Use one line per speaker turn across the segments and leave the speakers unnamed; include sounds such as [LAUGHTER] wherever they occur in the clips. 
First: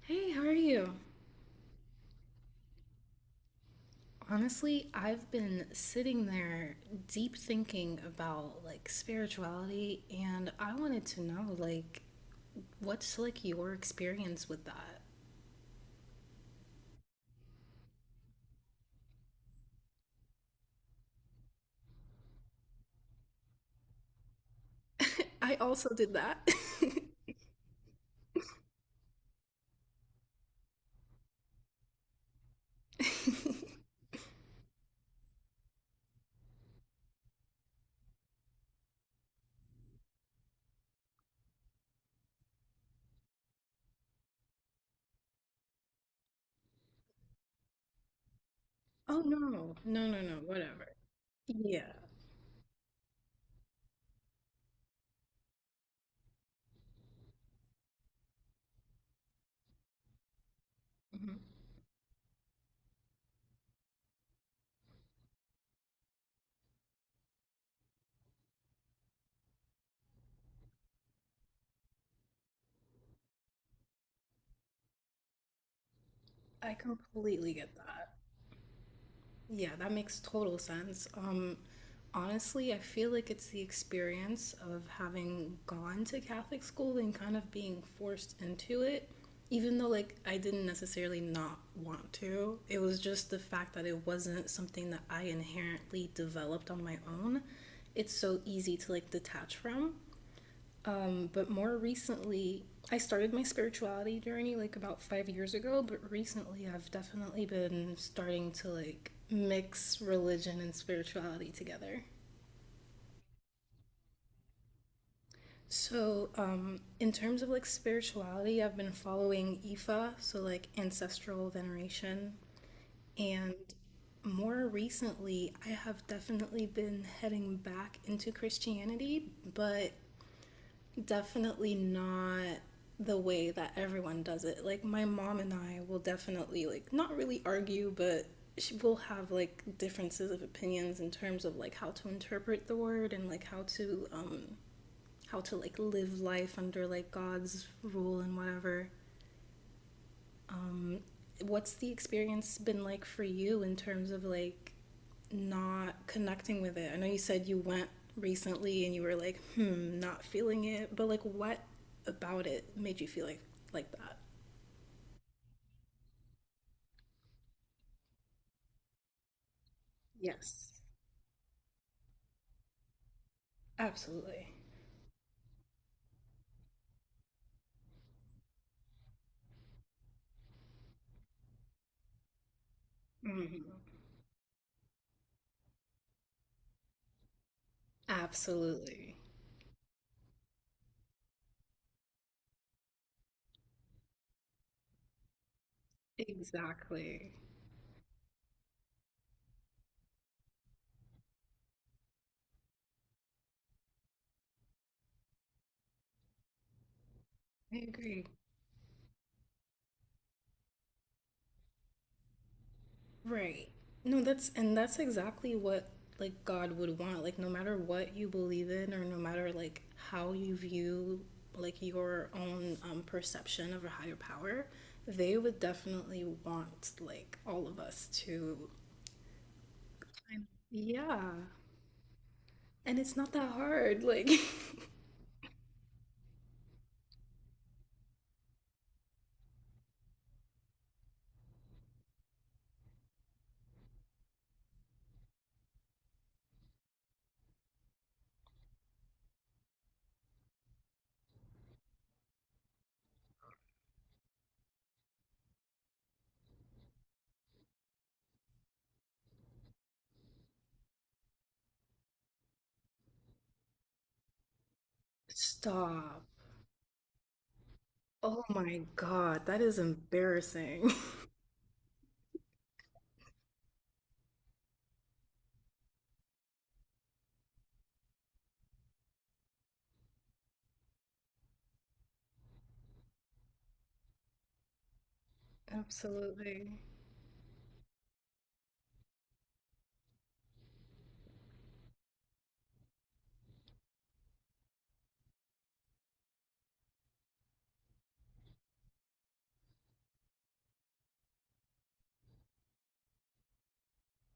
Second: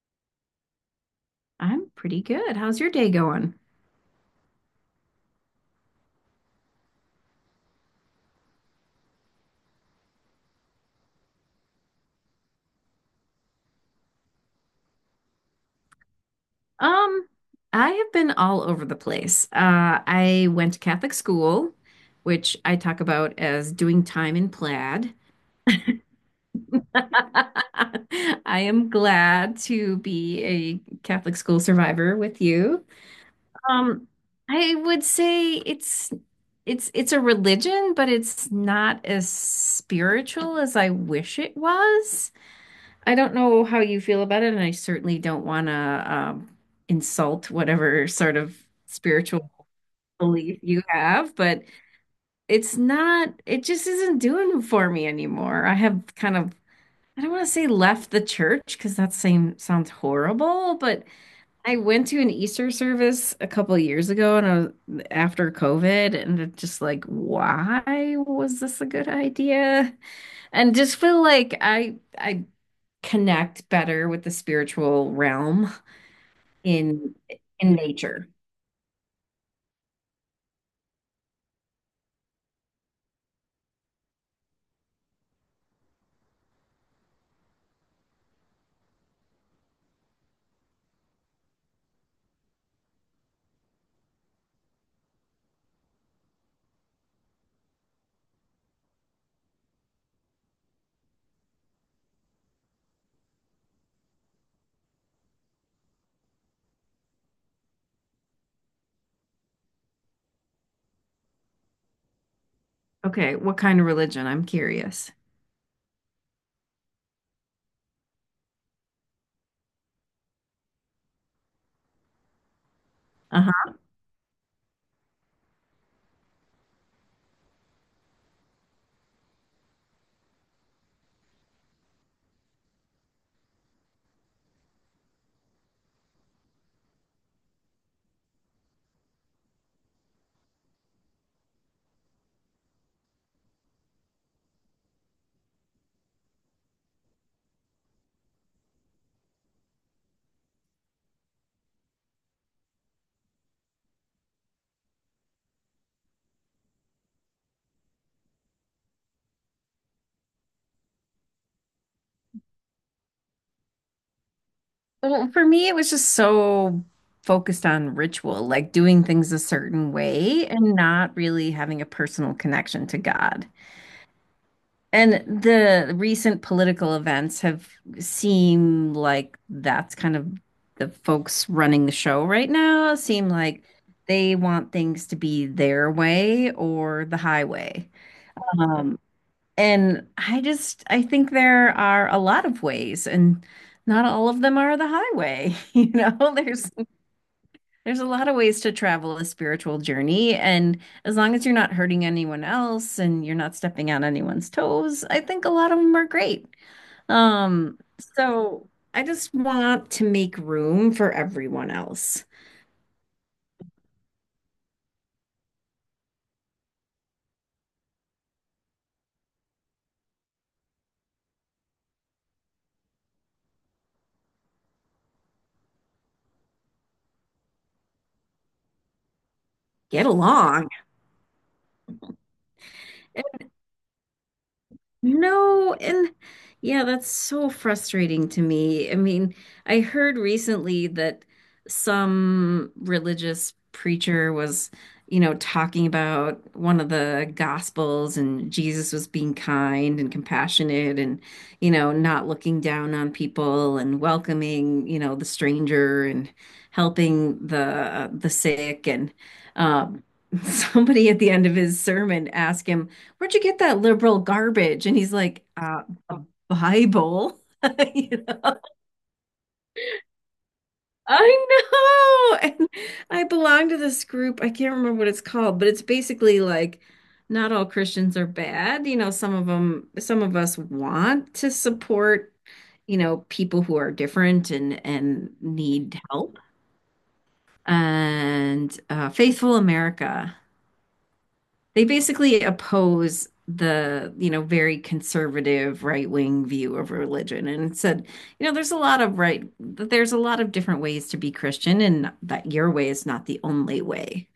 Hey, how are you?
I'm pretty good. How's your day going?
Honestly, I've been sitting there deep thinking about spirituality, and I wanted to know what's your experience with that?
Um, I have been all over the place. I went to Catholic school, which I talk about as doing time in plaid.
[LAUGHS] I also did that.
[LAUGHS]
[LAUGHS]
I am glad to be a Catholic school survivor with you. Um, I would say it's a religion, but it's not as spiritual as I wish it was. I don't know how you feel about it, and I certainly don't want to insult whatever sort of
Oh no,
spiritual
no, no, no,
belief you
whatever.
have, but
Yeah,
it's not, it just isn't doing it for me anymore. I have kind of, I don't want to say left the church because that same sounds horrible, but
mhm.
I went to an Easter service a couple of years ago and I was, after COVID, and it's just like, why was this a good idea? And just feel like I connect better with the spiritual realm
I
in
completely get
in
that.
nature.
Yeah, that makes total sense. Honestly, I feel like it's the experience of having gone to Catholic school and kind of being forced into it, even though like I didn't necessarily not want to. It was just the fact that it wasn't something that I inherently developed on my own. It's so easy to like detach from. But more recently, I started my spirituality journey like about 5 years ago, but recently I've definitely been starting to like mix religion and spirituality together.
Okay, what kind of religion? I'm curious.
So, in terms of like spirituality, I've been following Ifa, so like ancestral veneration, and
Uh-huh.
more recently, I have definitely been heading back into Christianity, but definitely not the way that everyone does it. Like my mom and I will definitely like not really argue, but she will have like differences of opinions in terms of like how to interpret the word and like how to how to like live life under like God's rule and whatever. Um what's the experience been like for you in terms of like not connecting with it? I know you said you went recently and you were like, hmm, not feeling it, but like what about it made you feel like that?
Well, for me, it was just so focused on ritual, like doing things a certain way and
Yes,
not really having a personal connection to God.
absolutely.
And the recent political events have seemed like that's kind of the folks running the show right now seem
Hmm.
like they want things to be their way or the highway. Um,
Absolutely.
and I just I think there are a lot of ways, and not all of them are the highway. [LAUGHS] You know, there's
Exactly.
there's a lot of ways to travel a spiritual journey, and as long as you're not hurting anyone else and you're not stepping on anyone's toes, I think a lot of them are great. Um,
I agree.
so I just want to make room for everyone else.
Right. No, that's and that's exactly what like God would want. Like no matter what you believe in or no matter like how you view like your own perception of a higher power, they would definitely want like all of us to
Get along.
yeah. And it's not that hard. Like
No, and yeah, that's so frustrating to me. I mean, I heard recently that some religious preacher was, you know, talking about one of the gospels and Jesus was being kind and compassionate and, you know, not looking down on people and welcoming, you know, the stranger and helping the sick and um [LAUGHS] somebody at the end of his sermon asked him where'd you get that liberal garbage? And he's
[LAUGHS]
like, a
stop.
Bible. [LAUGHS] You
Oh
know?
my God, that is embarrassing.
I know. And I belong to this group. I can't remember what it's called, but it's basically like not all Christians are bad. You know, some of them, some of us want to support, you know, people who are different and
[LAUGHS]
need help.
Absolutely.
And Faithful America. They basically oppose the, you know, very conservative right-wing view of religion and it said, you know, there's a lot of right, there's a lot of different ways to be Christian and that your way is not the only way.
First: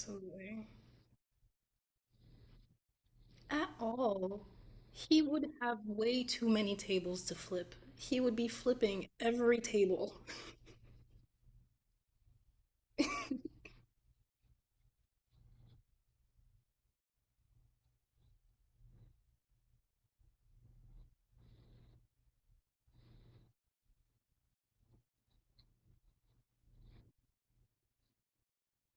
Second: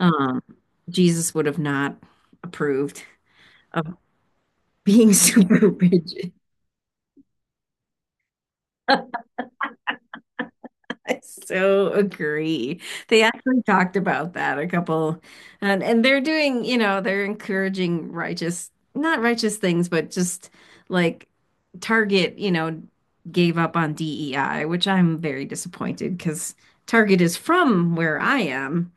Um, Jesus would have not approved
At
of
all.
being [LAUGHS]
He would
super
have way
rigid.
too many tables to flip. He would be flipping every table. [LAUGHS]
[LAUGHS] I so agree. They actually talked about that a couple, and they're doing, you know, they're encouraging righteous, not righteous things, but just like Target, you know, gave up on DEI, which I'm very disappointed because Target is from where I am,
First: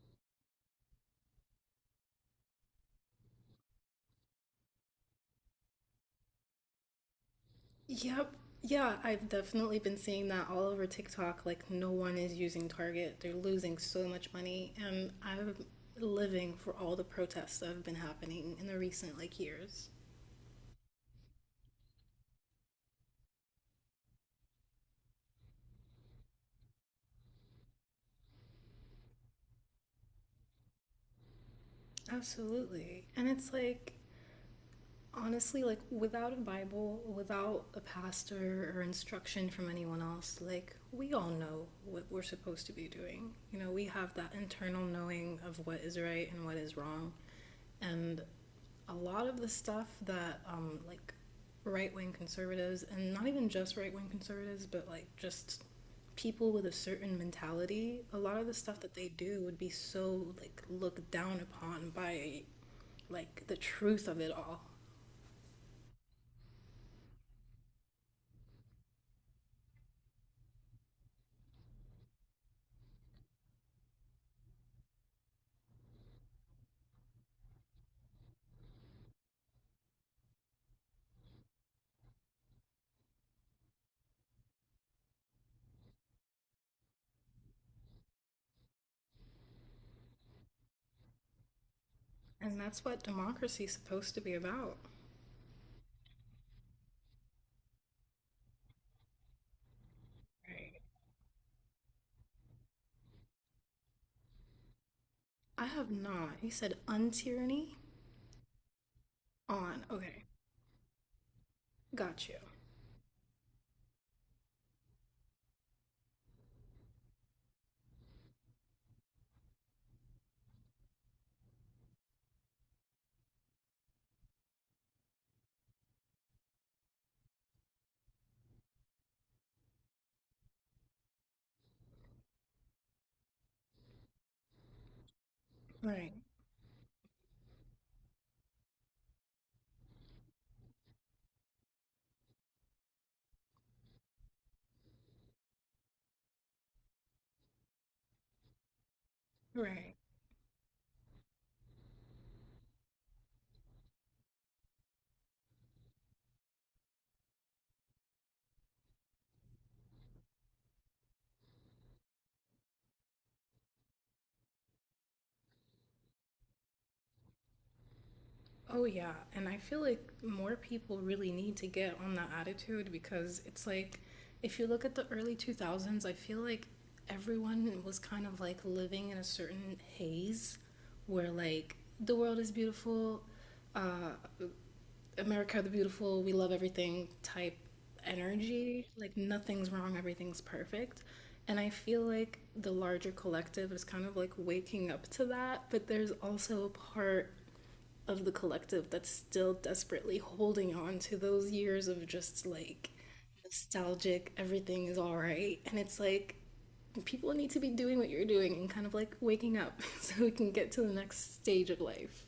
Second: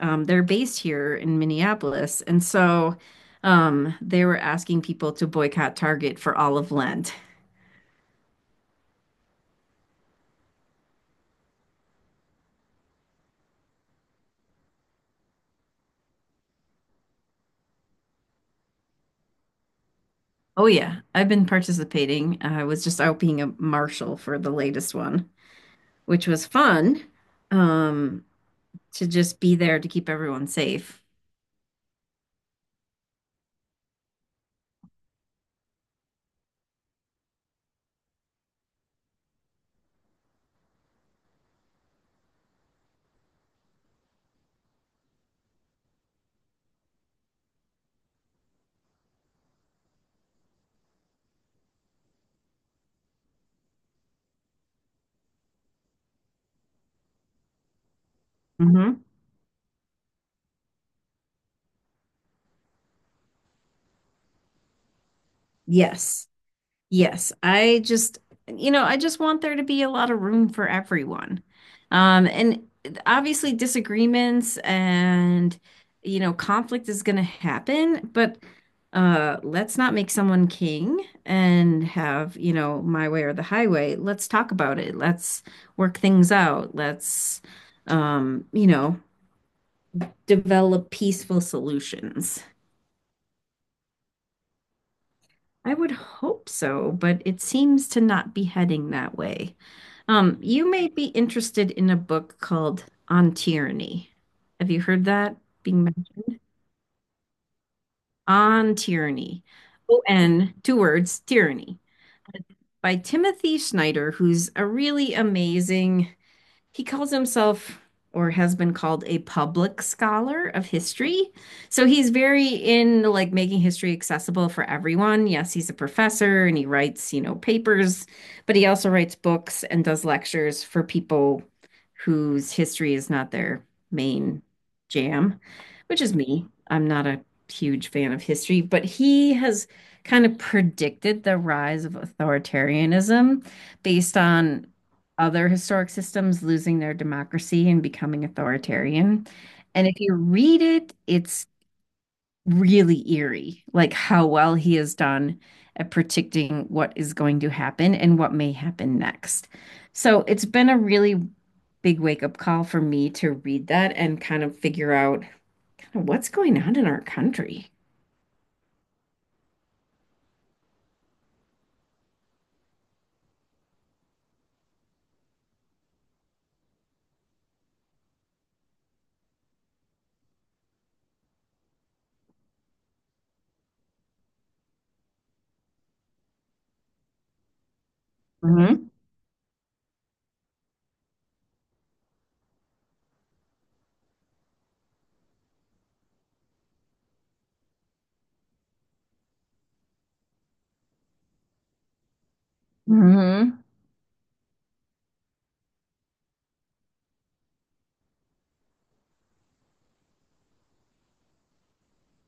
they're based here in Minneapolis. And so they were asking people to boycott Target for all of Lent.
Yep. Yeah, I've definitely been seeing that all over TikTok. Like, no one is using Target. They're losing so much money. And I'm living for all the protests that have been happening in the recent, like, years.
Oh, yeah. I've been participating. I was just out being a marshal for the latest one, which was fun um, to just be there to keep everyone safe.
Absolutely. And it's like, honestly like without a bible without a pastor or instruction from anyone else like we all know what we're supposed to be doing, you know, we have that internal knowing of what is right and what is wrong, and a lot of the stuff that like right-wing conservatives and not even just right-wing conservatives but like just people with a certain mentality, a lot of the stuff that
Hmm.
they do would be so like looked down upon by like the truth of it all.
Yes. Yes, I just, you know, I just want there to be a lot of room for everyone. And obviously disagreements and, you know, conflict is going to happen, but let's not make someone king and have, you know, my way or the highway. Let's talk about it. Let's work things out. Let's, you know, develop peaceful solutions.
And that's what democracy's supposed to be about.
I would hope so, but it seems to not be heading that way. You
Right.
may be interested in a book called On Tyranny. Have you heard that
I
being
have
mentioned?
not. You said untyranny
On Tyranny.
on. Okay,
O-N, two words, Tyranny,
got you.
by Timothy Snyder, who's a really amazing he calls himself or has been called a public scholar of history. So he's very in like making history accessible for everyone. Yes, he's a professor and he writes, you know, papers, but he also writes books and does lectures for people whose history is not their main jam, which
Right,
is me. I'm not a huge fan of history, but he has kind of predicted the rise of authoritarianism based on other historic systems losing their democracy and becoming authoritarian. And if
right.
you read it, it's really eerie, like how well he has done at predicting what is going to happen and what may happen next. So it's been a really big wake-up call for me to read that and kind of figure out kind of what's going on in our country.
Oh, yeah. And I feel like more people really need to get on that attitude because it's like, if you look at the early 2000s, I feel like everyone was kind of like living in a certain haze where, like, the world is beautiful, uh, America the Beautiful, we love everything type energy. Like nothing's wrong, everything's perfect. And I feel like the larger collective is kind of like waking up to that, but there's also a part of the collective that's still desperately holding on to those years of just like
Hmm.
nostalgic, everything is all right. And it's like people need to be doing what you're doing and kind of like waking up [LAUGHS] so we can get to the next stage of life.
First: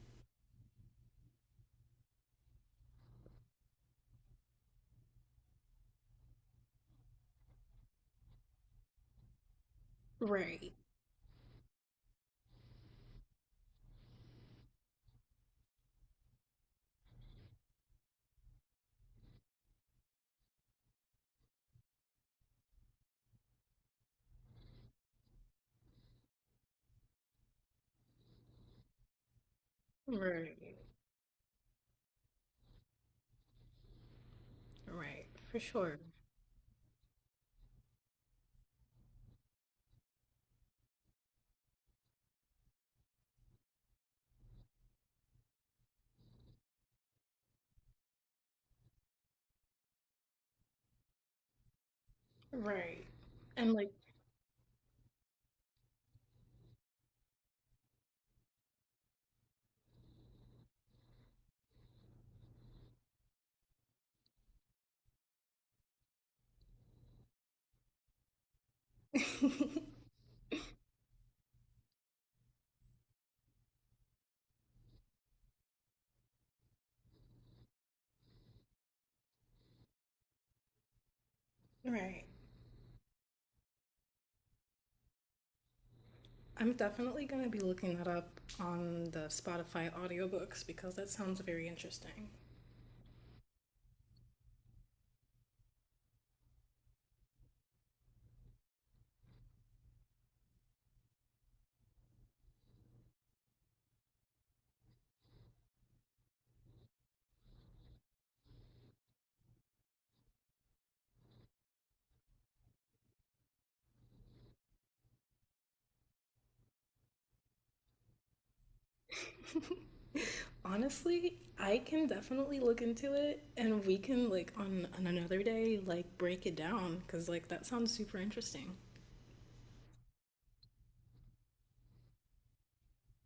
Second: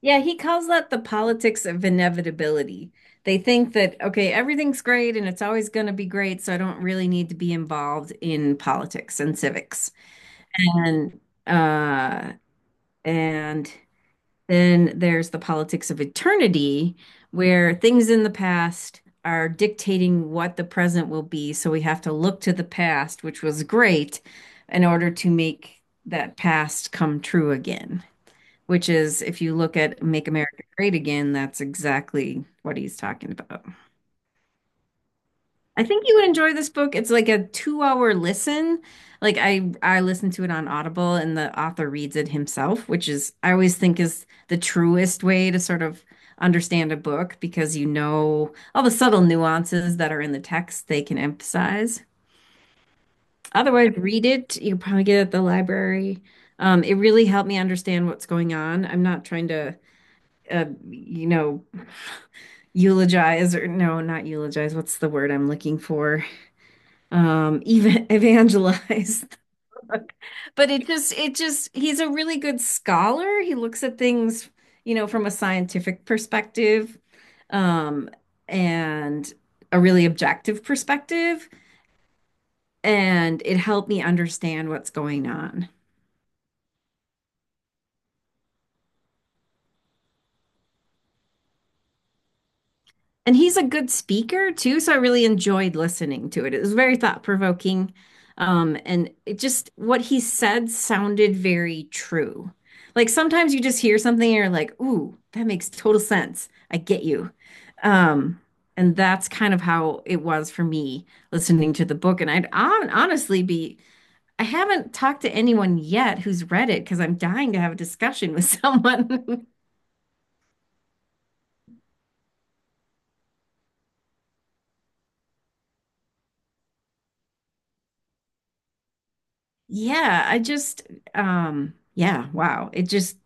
Yeah, he calls that the politics of inevitability. They think that, okay, everything's great and it's always going to be great, so I don't really need to be involved in politics and civics.
Right.
And uh and then there's the politics of eternity where things in the past are dictating what the present will be, so we have to look to the past, which was great, in order to make that past come true again, which is if you look at Make
Right.
America Great Again, that's exactly what he's talking about.
Right, for
I
sure.
think you would enjoy this book. It's like a two-hour listen. Like I listened to it on Audible and the author reads it himself, which is I always think is the truest way to sort of understand a book because you know all the subtle nuances that are in the text they can emphasize.
Right. And like,
Otherwise, read it. You can probably get it at the library. It really helped me understand what's going on. I'm not trying to, you know, eulogize or no, not eulogize. What's the word I'm looking for? Even evangelize. [LAUGHS]
[LAUGHS]
But he's a really good scholar. He looks at things, you know, from a scientific perspective, um, and a really objective perspective.
right.
And it helped me understand what's going on.
I'm definitely going to be looking that up on the Spotify audiobooks because that sounds very interesting.
And he's a good speaker too, so I really enjoyed listening to it. It was very thought-provoking. And it just what he said sounded very true. Like sometimes you just hear something and you're like, ooh, that makes total sense. I get you. Um, and that's kind of how it was for me listening to the book. And I'd hon- honestly be, I haven't talked to anyone yet who's read it because I'm dying to have a discussion with [LAUGHS] someone. [LAUGHS]
Honestly, I can definitely look into it and we can, like, on another day, like, break it down because, like, that sounds super interesting.
Yeah, I just, yeah, wow.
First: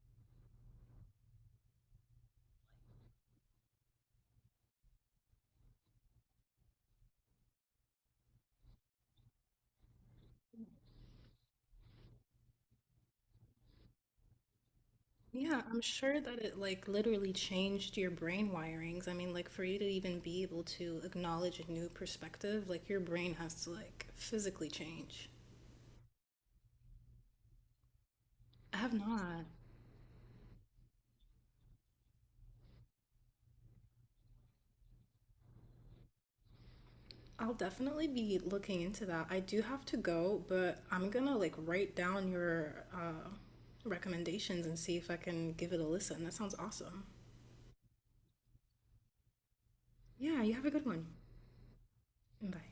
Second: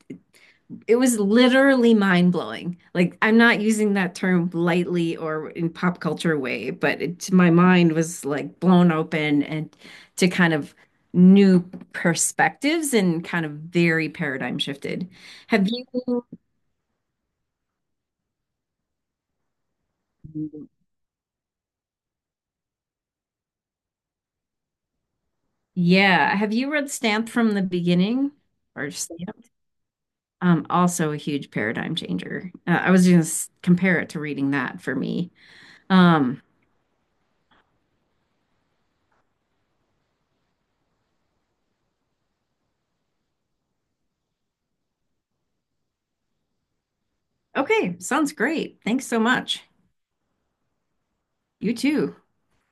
It was literally mind blowing. Like, I'm not using that term lightly or in pop culture way, but my mind was like blown open and to kind of new perspectives and kind of very paradigm shifted.
Yeah,
Have
I'm sure
you,
that it, like, literally changed your brain wirings. I mean, like, for you to even be able to acknowledge a new perspective, like, your brain has to, like, physically change.
yeah, have you read Stamped from the beginning
I
or
have not.
Stamped? Also a huge paradigm changer. I was going to compare it to reading that for me. Um,
I'll definitely be looking into that. I do have to go, but I'm gonna like write down your recommendations and see if I can give it a listen. That sounds awesome.
okay, sounds great. Thanks so much.
Yeah, you have a good one.
You too.
Bye.